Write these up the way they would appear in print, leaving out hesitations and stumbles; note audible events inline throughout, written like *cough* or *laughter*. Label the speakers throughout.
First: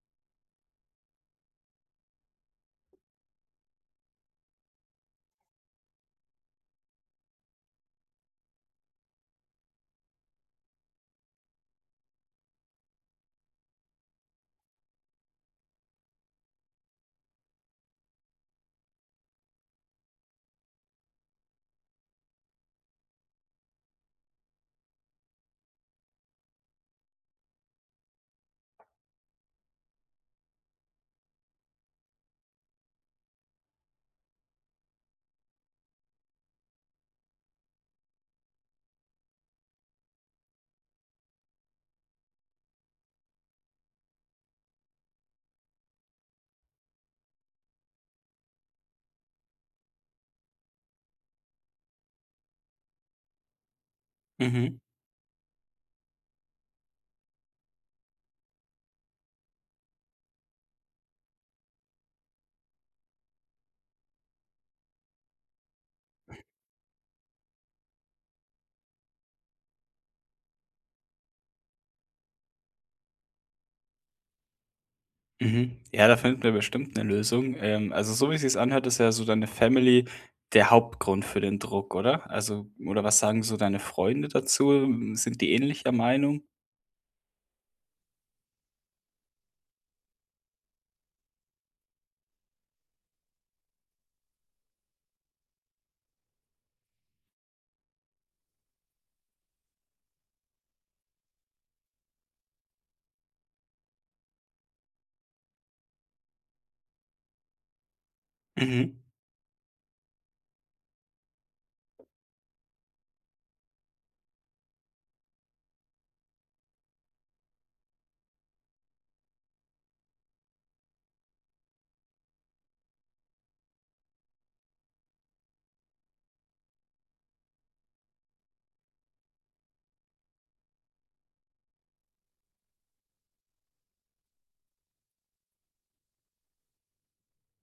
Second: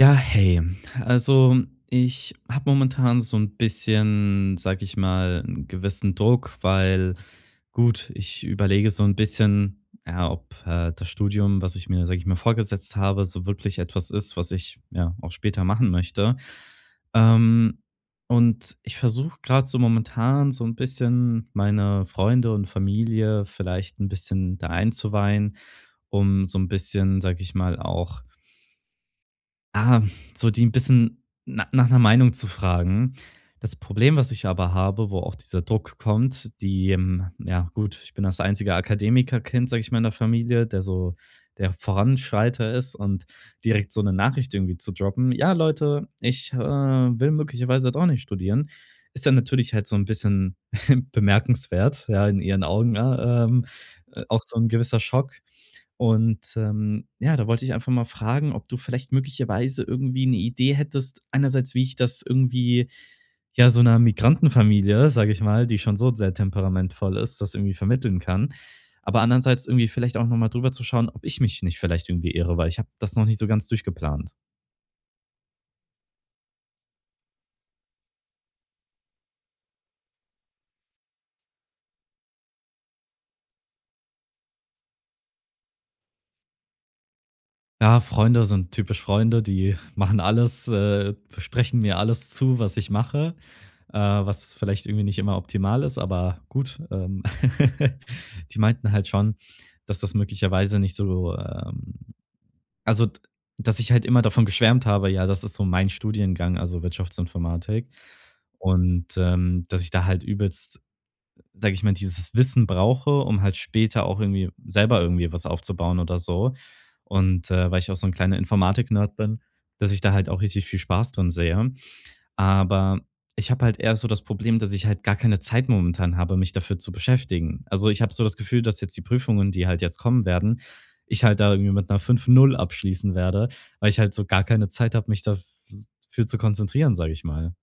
Speaker 1: Ja, hey. Also, ich habe momentan so ein bisschen, sage ich mal, einen gewissen Druck, weil gut, ich überlege so ein bisschen, ja, ob, das Studium, was ich mir, sage ich mal, vorgesetzt habe, so wirklich etwas ist, was ich, ja, auch später machen möchte. Ähm, und ich versuche gerade so momentan so ein bisschen meine Freunde und Familie vielleicht ein bisschen da einzuweihen, um so ein bisschen, sage ich mal, auch Ah, so die ein bisschen nach 'ner Meinung zu fragen. Das Problem, was ich aber habe, wo auch dieser Druck kommt, die, ja gut, ich bin das einzige Akademikerkind, sage ich mal, in der Familie, der so der Voranschreiter ist und direkt so 'ne Nachricht irgendwie zu droppen: „Ja, Leute, ich, will möglicherweise doch nicht studieren“, ist dann natürlich halt so 'n bisschen *laughs* bemerkenswert, ja, in ihren Augen, ne? Auch so 'n
Speaker 2: Mhm,
Speaker 1: gewisser Schock. Und, ja, da wollte ich einfach mal fragen, ob du vielleicht möglicherweise irgendwie eine Idee hättest, einerseits, wie ich das irgendwie, ja, so 'ner Migrantenfamilie, sage ich mal, die schon so sehr temperamentvoll ist, das irgendwie vermitteln kann. Aber andererseits irgendwie vielleicht auch noch mal drüber zu schauen, ob ich mich nicht vielleicht irgendwie irre, weil ich habe das noch nicht so ganz durchgeplant.
Speaker 2: mhm. Ja, da findet wir bestimmt eine Lösung. Also, so wie sich's anhört, ist ja so deine Family der Hauptgrund für den Druck, oder? Also oder was sagen so deine Freunde dazu? Sind die ähnlicher Meinung?
Speaker 1: Ja, Freunde sind typisch Freunde, die machen alles, sprechen mir alles zu, was ich mache. Was vielleicht irgendwie nicht immer optimal ist, aber gut. *laughs* Die meinten halt schon, dass das möglicherweise nicht so, also, d dass ich halt immer davon geschwärmt habe, ja, das ist so mein Studiengang, also Wirtschaftsinformatik.
Speaker 2: Mhm,
Speaker 1: Und, dass ich da halt übelst, sage ich mal, dieses Wissen brauche, um halt später auch irgendwie selber irgendwie was aufzubauen oder so. Und, weil ich auch so ein kleiner Informatik-Nerd bin, dass ich da halt auch richtig viel Spaß drin sehe. Aber ich habe halt eher so das Problem, dass ich halt gar keine Zeit momentan habe, mich dafür zu beschäftigen. Also, ich habe so das Gefühl, dass jetzt die Prüfungen, die halt jetzt kommen werden, ich halt da irgendwie mit einer fünf null abschließen werde, weil ich halt so gar keine Zeit habe, mich dafür zu konzentrieren, sage ich mal.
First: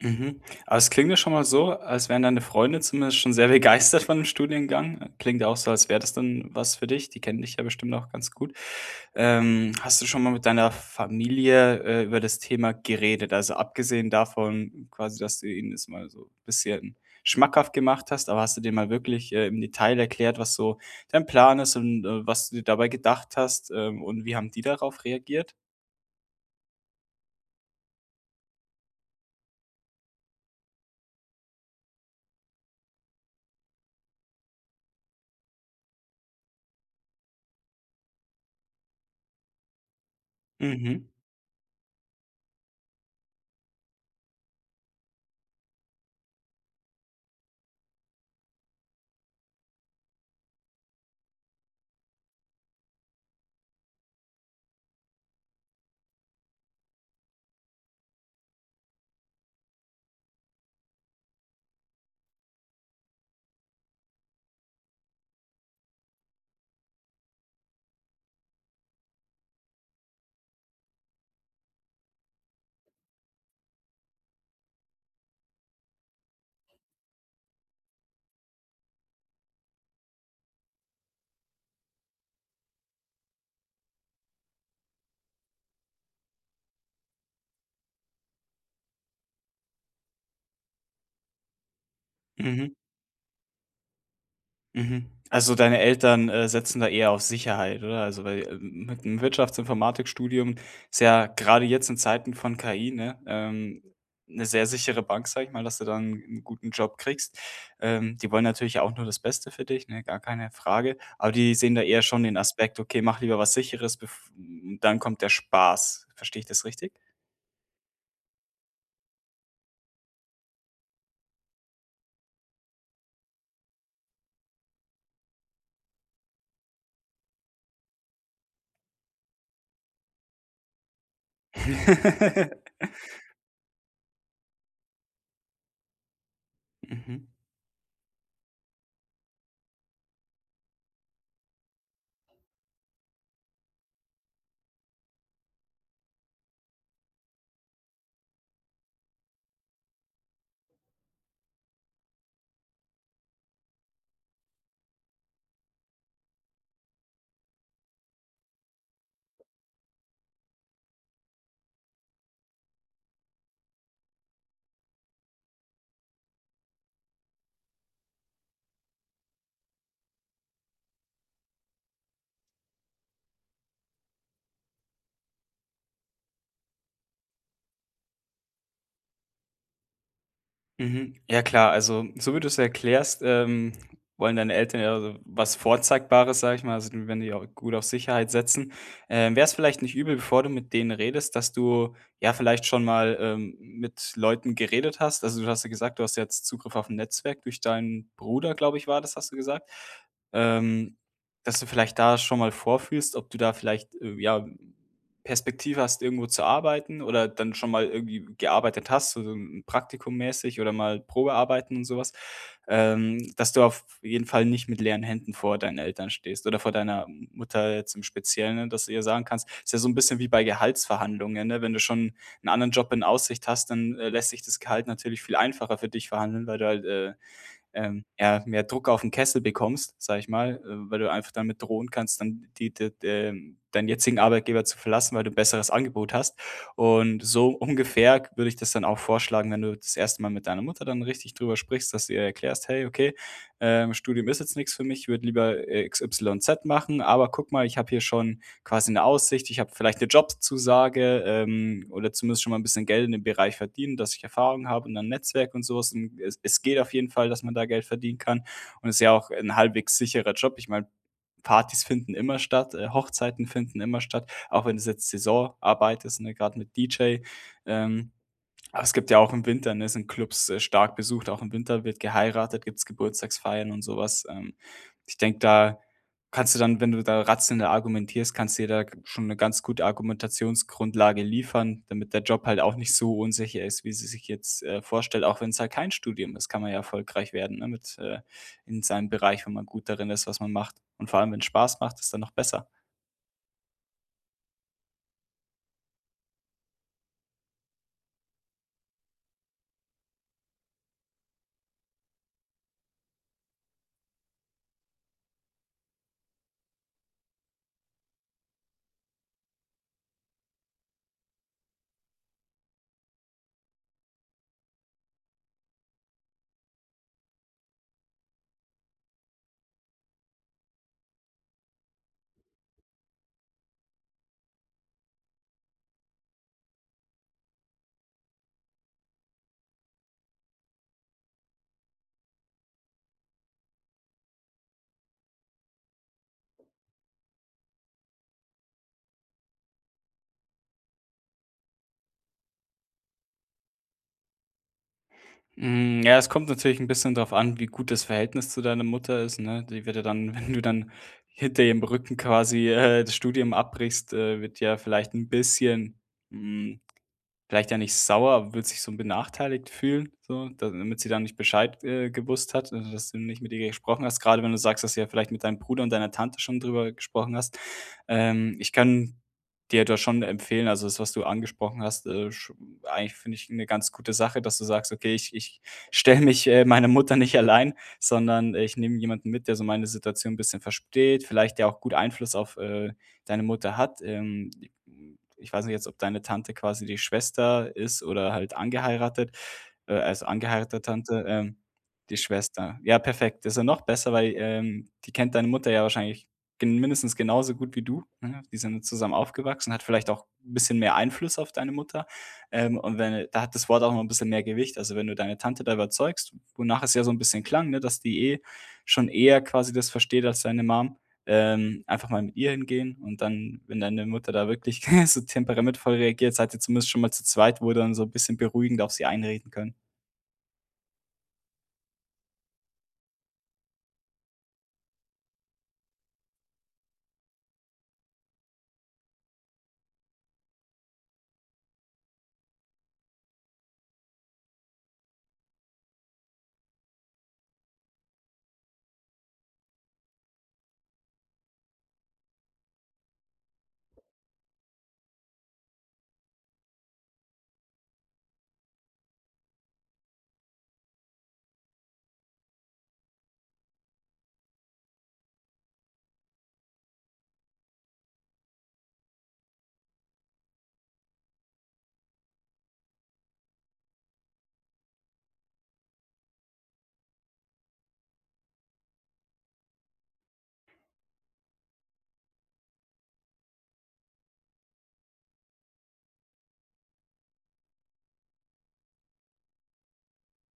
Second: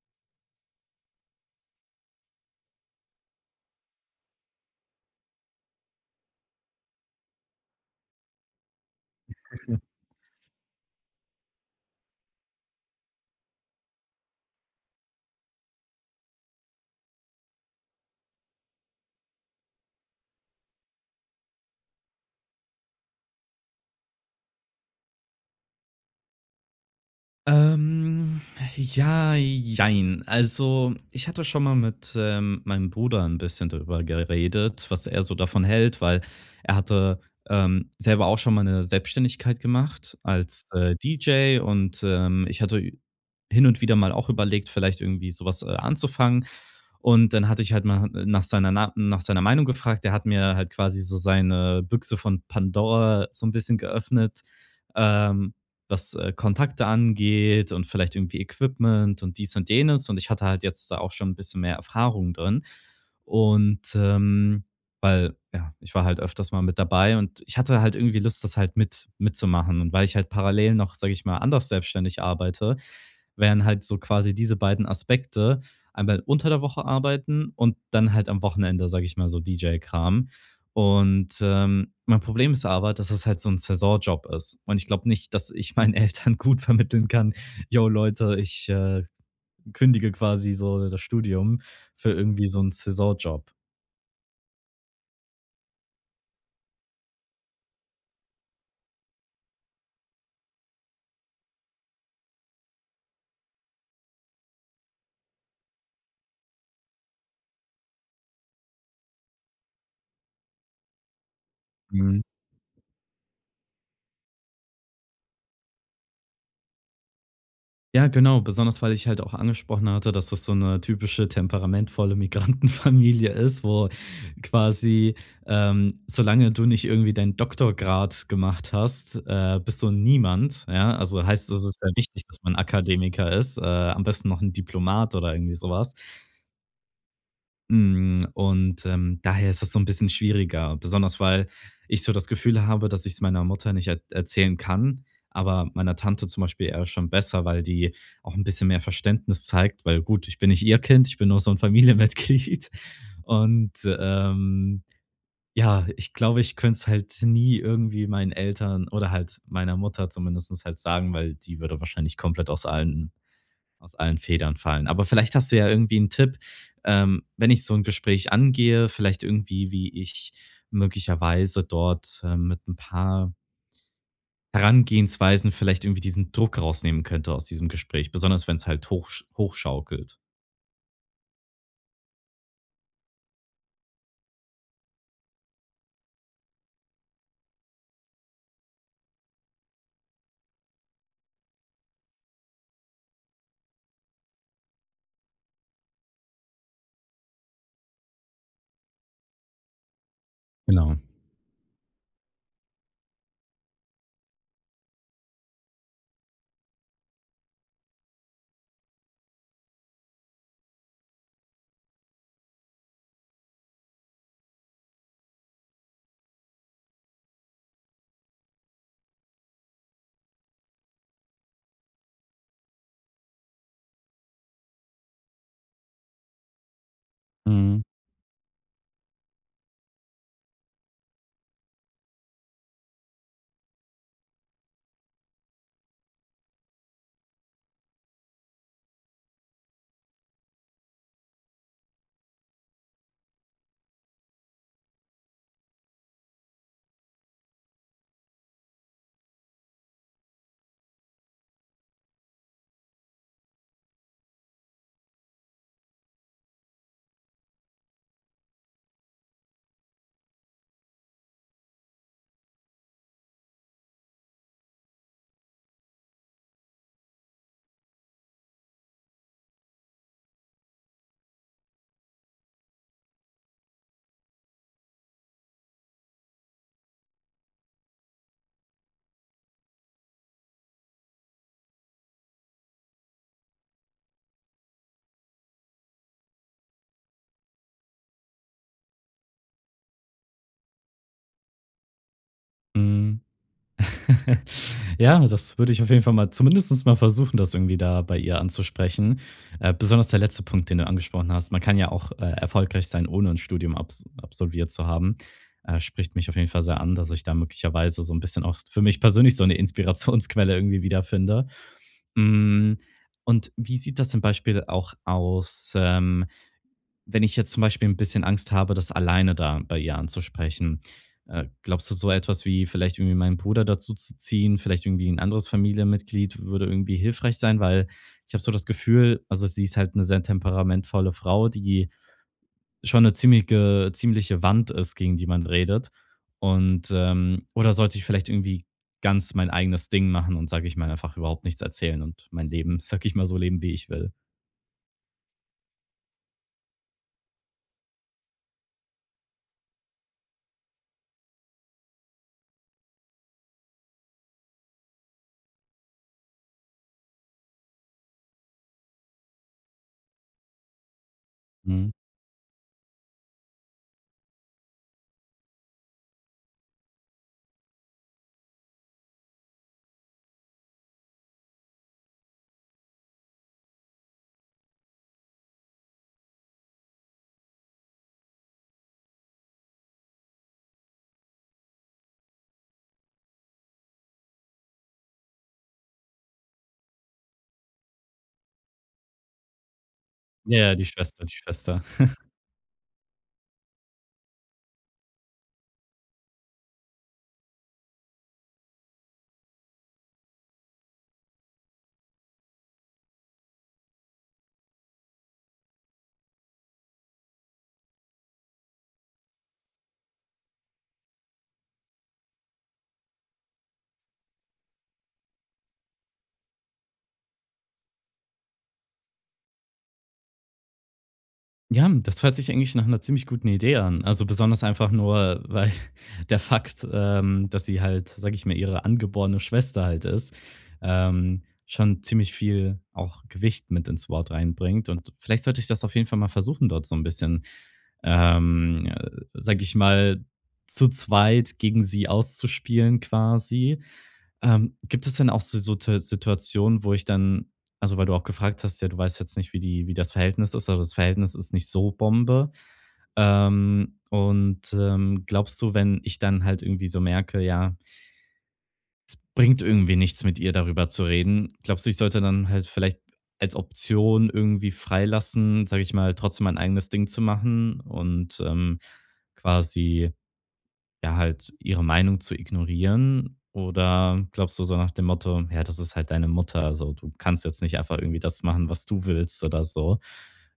Speaker 2: mhm. Aber es klingt ja schon mal so, als wären deine Freunde zumindest schon sehr *laughs* begeistert von dem Studiengang. Klingt auch so, als wäre das dann was für dich. Die kennen dich ja bestimmt auch ganz gut. Hast du schon mal mit deiner Familie, über das Thema geredet? Also, abgesehen davon quasi, dass du ihnen das mal so ein bisschen schmackhaft gemacht hast, aber hast du denen mal wirklich, im Detail erklärt, was so dein Plan ist und, was du dir dabei gedacht hast, und wie haben die darauf reagiert?
Speaker 1: Ähm, ja, jein. Also, ich hatte schon mal mit, meinem Bruder ein bisschen darüber geredet, was er so davon hält, weil er hatte, selber auch schon mal eine Selbstständigkeit gemacht als,
Speaker 2: Mhm,
Speaker 1: DJ und, ich hatte ü hin und wieder mal auch überlegt, vielleicht irgendwie sowas anzufangen. Und dann hatte ich halt mal nach seiner nach seiner Meinung gefragt. Der hat mir halt quasi so seine Büchse von Pandora so ein bisschen geöffnet, ähm, was, Kontakte angeht und vielleicht irgendwie Equipment und dies und jenes. Und ich hatte halt jetzt da auch schon ein bisschen mehr Erfahrung drin. Und, weil, ja, ich war halt öfters mal mit dabei und ich hatte halt irgendwie Lust, das halt mitzumachen. Und weil ich halt parallel noch, sage ich mal, anders selbstständig arbeite, wären halt so quasi diese beiden Aspekte, einmal unter der Woche arbeiten und dann halt am Wochenende, sage ich mal, so DJ-Kram. Und, mein Problem ist aber, dass es halt so 'n Saisonjob ist. Und ich glaube nicht, dass ich meinen *laughs* Eltern gut vermitteln kann: „Jo Leute, ich, kündige quasi so das Studium für irgendwie so 'n
Speaker 2: mhm.
Speaker 1: Saisonjob.“
Speaker 2: Mhm. Also, deine Eltern, setzen da eher auf Sicherheit, oder? Also, weil, mit 'nem Wirtschaftsinformatikstudium ist ja gerade jetzt in Zeiten von KI, ne, 'ne sehr sichere Bank, sage ich mal, dass du dann einen guten Job kriegst. Die wollen natürlich auch nur das Beste für dich, ne, gar keine Frage. Aber die sehen da eher schon den Aspekt: „Okay, mach lieber was Sicheres, bef dann kommt der Spaß.“ Verstehe ich das richtig?
Speaker 1: Ja, genau, besonders weil ich halt auch angesprochen hatte, dass das so eine typische temperamentvolle Migrantenfamilie *laughs* ist, wo quasi, solange du nicht irgendwie deinen Doktorgrad gemacht hast, bist du niemand, ja? Also heißt, es ist sehr wichtig, dass man
Speaker 2: *laughs*
Speaker 1: Akademiker ist, am besten noch ein Diplomat oder irgendwie sowas.
Speaker 2: Mhm.
Speaker 1: Und, daher ist das so ein bisschen schwieriger, besonders weil ich so das Gefühl habe, dass ich es meiner Mutter nicht er erzählen kann, aber meiner Tante zum Beispiel eher schon besser, weil die auch ein bisschen mehr Verständnis zeigt, weil gut, ich bin nicht ihr Kind, ich bin nur so ein Familienmitglied. *laughs* Und, ja, ich glaube, ich könnte es halt nie irgendwie meinen Eltern oder halt meiner Mutter zumindestens halt sagen, weil die würde wahrscheinlich komplett aus allen Federn fallen. Aber vielleicht hast du ja irgendwie einen Tipp, wenn ich so ein Gespräch angehe, vielleicht irgendwie, wie ich möglicherweise dort, mit ein paar Herangehensweisen vielleicht irgendwie diesen Druck rausnehmen könnte aus diesem Gespräch, besonders wenn es halt hochschaukelt.
Speaker 2: Mhm. Ja klar, also so wie du es erklärst, wollen deine Eltern ja so was Vorzeigbares, sage ich mal, also die wenn die auch gut auf Sicherheit setzen. Wäre es vielleicht nicht übel, bevor du mit denen redest, dass du ja vielleicht schon mal, mit Leuten geredet hast? Also, du hast ja gesagt, du hast jetzt Zugriff auf ein Netzwerk durch deinen Bruder, glaube ich, war das, hast du gesagt. Ähm,
Speaker 1: Genau.
Speaker 2: dass du vielleicht da schon mal vorfühlst, ob du da vielleicht, ja Perspektive hast, irgendwo zu arbeiten oder dann schon mal irgendwie gearbeitet hast, so 'n Praktikum mäßig oder mal Probearbeiten und so was, dass du auf jeden Fall nicht mit leeren Händen vor deinen Eltern stehst oder vor deiner Mutter jetzt im Speziellen, ne, dass du ihr sagen kannst, ist ja so 'n bisschen wie bei Gehaltsverhandlungen, ne? Wenn du schon 'n anderen Job in Aussicht hast, dann, lässt sich das Gehalt natürlich viel einfacher für dich verhandeln, weil du halt,
Speaker 1: Mhm.
Speaker 2: ja, mehr Druck auf den Kessel bekommst, sage ich mal, weil du einfach damit drohen kannst, dann die d deinen jetzigen Arbeitgeber zu verlassen, weil du 'n besseres Angebot hast. Und so ungefähr würde ich das dann auch vorschlagen, wenn du das erste Mal mit deiner Mutter dann richtig drüber sprichst, dass du ihr erklärst: „Hey, okay, Studium ist jetzt nichts für mich, ich würde lieber, X, Y, Z machen, aber guck mal, ich habe hier schon quasi eine Aussicht, ich habe vielleicht eine Jobzusage, oder zumindest schon mal ein bisschen Geld in dem Bereich verdienen, dass ich Erfahrung habe und dann Netzwerk und so was, und es geht auf jeden Fall, dass man da Geld verdienen kann und es ist ja auch ein halbwegs sicherer Job. Ich meine, Partys finden immer statt, Hochzeiten finden immer statt, auch wenn es jetzt Saisonarbeit ist, ne, grad mit DJ. Ähm, aber es gibt ja auch im Winter, ne, sind Clubs, stark besucht, auch im Winter wird geheiratet, gibt's Geburtstagsfeiern und sowas. Ich denke, da kannst du dann, wenn du da rationell argumentierst, kannst du dir da schon eine ganz gute Argumentationsgrundlage liefern, damit der Job halt auch nicht so unsicher ist, wie sie sich jetzt, vorstellt. Auch wenn es halt kein Studium ist, kann man ja erfolgreich werden, ne, mit in seinem Bereich, wenn man gut darin ist, was man macht. Und vor allem, wenn es Spaß macht, ist dann noch besser.
Speaker 1: Mhm. *laughs* Ja, das würde ich auf jeden Fall mal zumindest mal versuchen, das irgendwie da bei ihr anzusprechen. Besonders der letzte Punkt, den du angesprochen hast. Man kann ja auch erfolgreich sein, ohne ein Studium absolviert zu haben. Spricht mich auf jeden Fall sehr an, dass ich da möglicherweise so ein bisschen auch für mich persönlich so eine Inspirationsquelle irgendwie wiederfinde. Mm, und wie sieht das zum Beispiel auch aus? Wenn ich jetzt zum Beispiel ein bisschen Angst habe, das alleine da bei ihr anzusprechen, glaubst du, so etwas wie vielleicht irgendwie meinen Bruder dazu zu ziehen, vielleicht irgendwie ein anderes Familienmitglied würde irgendwie hilfreich sein? Weil ich habe so das Gefühl also, sie ist halt eine sehr temperamentvolle Frau, die schon eine ziemliche ziemliche Wand ist, gegen die man redet. Und, oder sollte ich vielleicht irgendwie ganz mein eigenes Ding machen und, sage ich mal, einfach überhaupt nichts erzählen und mein Leben, *laughs* sage ich mal, so leben, wie ich will?
Speaker 2: Hm, ja, es kommt natürlich ein bisschen darauf an, wie gut das Verhältnis zu deiner Mutter ist, ne? Die wird ja dann, *laughs* wenn du dann hinter ihrem Rücken quasi, das Studium abbrichst, wird ja vielleicht ein bisschen, hm, vielleicht ja nicht sauer, aber wird sich so benachteiligt fühlen, so, damit sie dann nicht Bescheid,
Speaker 1: Mhm.
Speaker 2: gewusst hat, also, dass du nicht mit ihr gesprochen hast, gerade wenn du sagst, dass du ja vielleicht mit deinem Bruder und deiner Tante schon drüber gesprochen hast. Ich kann dir da schon empfehlen, also, das, was du angesprochen hast, sch eigentlich finde ich eine ganz gute Sache, dass du sagst: „Okay, ich stelle mich, meiner Mutter nicht allein, sondern ich nehme jemanden mit, der so meine Situation ein bisschen versteht, vielleicht der auch gut Einfluss auf, deine Mutter hat. Ich weiß nicht jetzt, ob deine Tante quasi die Schwester ist oder halt angeheiratet, also
Speaker 1: Ja, ja,
Speaker 2: angeheiratete
Speaker 1: die
Speaker 2: Tante,
Speaker 1: Schwester die Schwester.
Speaker 2: die Schwester. Ja, perfekt. Das ist ja noch besser, weil, die kennt deine Mutter ja wahrscheinlich gen mindestens genauso gut wie du, ne? Die sind ja zusammen aufgewachsen, hat vielleicht auch 'n bisschen mehr Einfluss auf deine Mutter. Und wenn da hat das Wort auch noch 'n bisschen mehr Gewicht. Also, wenn du deine Tante da überzeugst, wonach es ja so ein bisschen klang, ne, dass die eh schon eher quasi das versteht als deine Mom, einfach mal mit ihr hingehen, und dann, wenn deine Mutter da wirklich *laughs* so temperamentvoll reagiert, seid ihr zumindest schon mal zu zweit, wo ihr dann so ein bisschen beruhigend auf sie einreden können.
Speaker 1: Ja, das hört sich eigentlich nach einer ziemlich guten Idee an. Also, besonders einfach nur, weil *laughs* der Fakt, dass sie halt, sage ich mal, ihre angeborene Schwester halt ist, schon ziemlich viel auch Gewicht mit ins Wort reinbringt. Und vielleicht sollte ich das auf jeden Fall mal versuchen, dort so ein bisschen, sage ich mal, zu zweit gegen sie auszuspielen quasi. Gibt es denn auch so Te Situationen, wo ich dann also, weil du auch gefragt hast, ja, du weißt jetzt nicht, wie die wie das Verhältnis ist, also, das Verhältnis ist nicht so Bombe. Und, glaubst du, wenn ich dann halt irgendwie so merke, ja, bringt irgendwie nichts, mit ihr darüber zu reden, glaubst du, ich sollte dann halt vielleicht als Option irgendwie freilassen, sage ich mal, trotzdem mein eigenes Ding zu machen und, quasi ja, halt ihre Meinung zu ignorieren oder glaubst du so nach dem Motto: „Ja, das ist halt deine Mutter, also, du kannst jetzt nicht einfach irgendwie das machen, was du willst“ oder so?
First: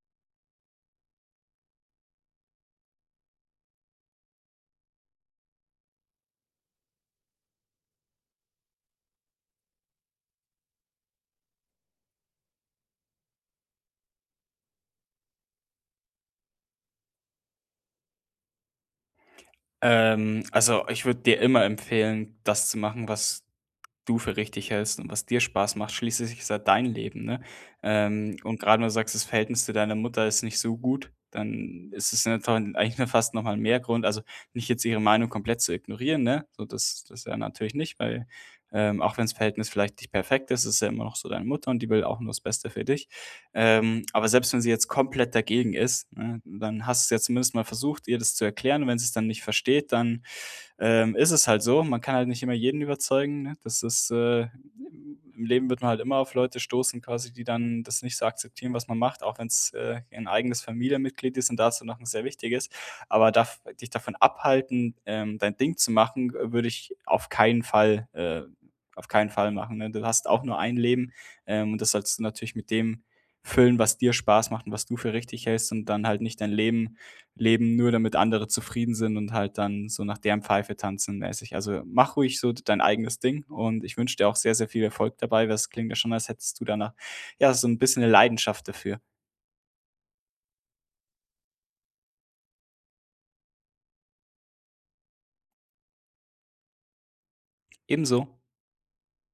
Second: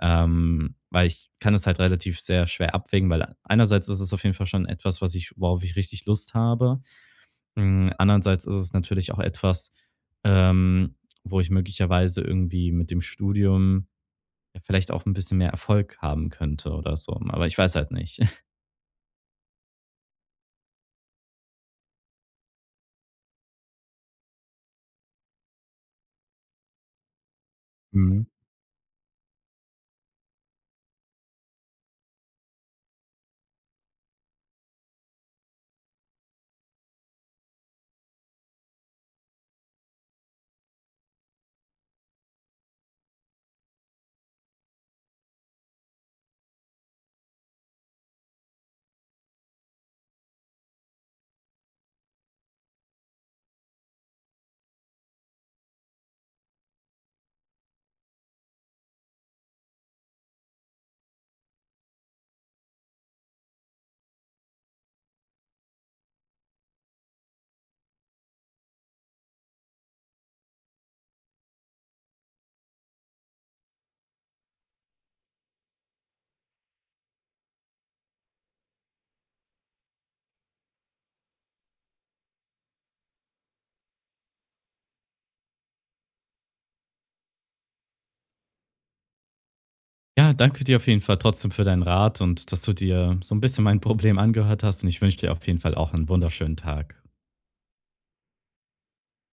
Speaker 1: Weil ich kann es halt relativ sehr schwer abwägen, weil einerseits ist es auf jeden Fall schon etwas, was ich worauf ich richtig Lust habe. Andererseits ist es natürlich auch etwas, ähm, wo ich möglicherweise irgendwie mit dem Studium ja, vielleicht auch ein bisschen mehr Erfolg haben könnte oder so, aber ich weiß halt nicht.
Speaker 2: Also, ich würde dir immer empfehlen, das zu machen, was du für richtig hältst und was dir Spaß macht. Schließlich ist ja dein Leben, ne?
Speaker 1: *laughs*
Speaker 2: Und gerade wenn du sagst, das Verhältnis zu deiner Mutter ist nicht so gut, dann ist es ja dann eigentlich nur fast noch mal mehr Grund, also, nicht jetzt ihre Meinung komplett zu ignorieren, ne? So, das ja natürlich nicht, weil, auch wenn's Verhältnis vielleicht nicht perfekt ist, ist ja immer noch so deine Mutter und die will auch nur das Beste für dich. Aber selbst wenn sie jetzt komplett dagegen ist, ne, dann hast du's ja zumindest mal versucht, ihr das zu erklären. Und wenn sie es dann nicht versteht, dann, ist es halt so, man kann halt nicht immer jeden überzeugen, ne? Das ist im Leben wird man halt immer auf Leute stoßen quasi, die dann das nicht so akzeptieren, was man macht, auch wenn's, ein eigenes Familienmitglied ist und dazu noch ein sehr wichtiges. Aber darf dich davon abhalten, dein Ding zu machen, würde ich auf keinen Fall machen, ne? Du hast auch nur ein Leben, und das sollst du natürlich mit dem füllen, was dir Spaß macht und was du für richtig hältst, und dann halt nicht dein Leben leben, nur damit andere zufrieden sind und halt dann so nach deren Pfeife tanzen mäßig. Also, mach ruhig so dein eigenes Ding, und ich wünsche dir auch sehr, sehr viel Erfolg dabei, weil es klingt ja schon, als hättest du danach ja, so ein bisschen eine Leidenschaft dafür.
Speaker 1: Ja, danke dir auf jeden Fall trotzdem für deinen Rat und dass du dir so ein bisschen mein Problem angehört hast und ich wünsche dir auf jeden Fall auch einen wunderschönen Tag.
Speaker 2: Ebenso.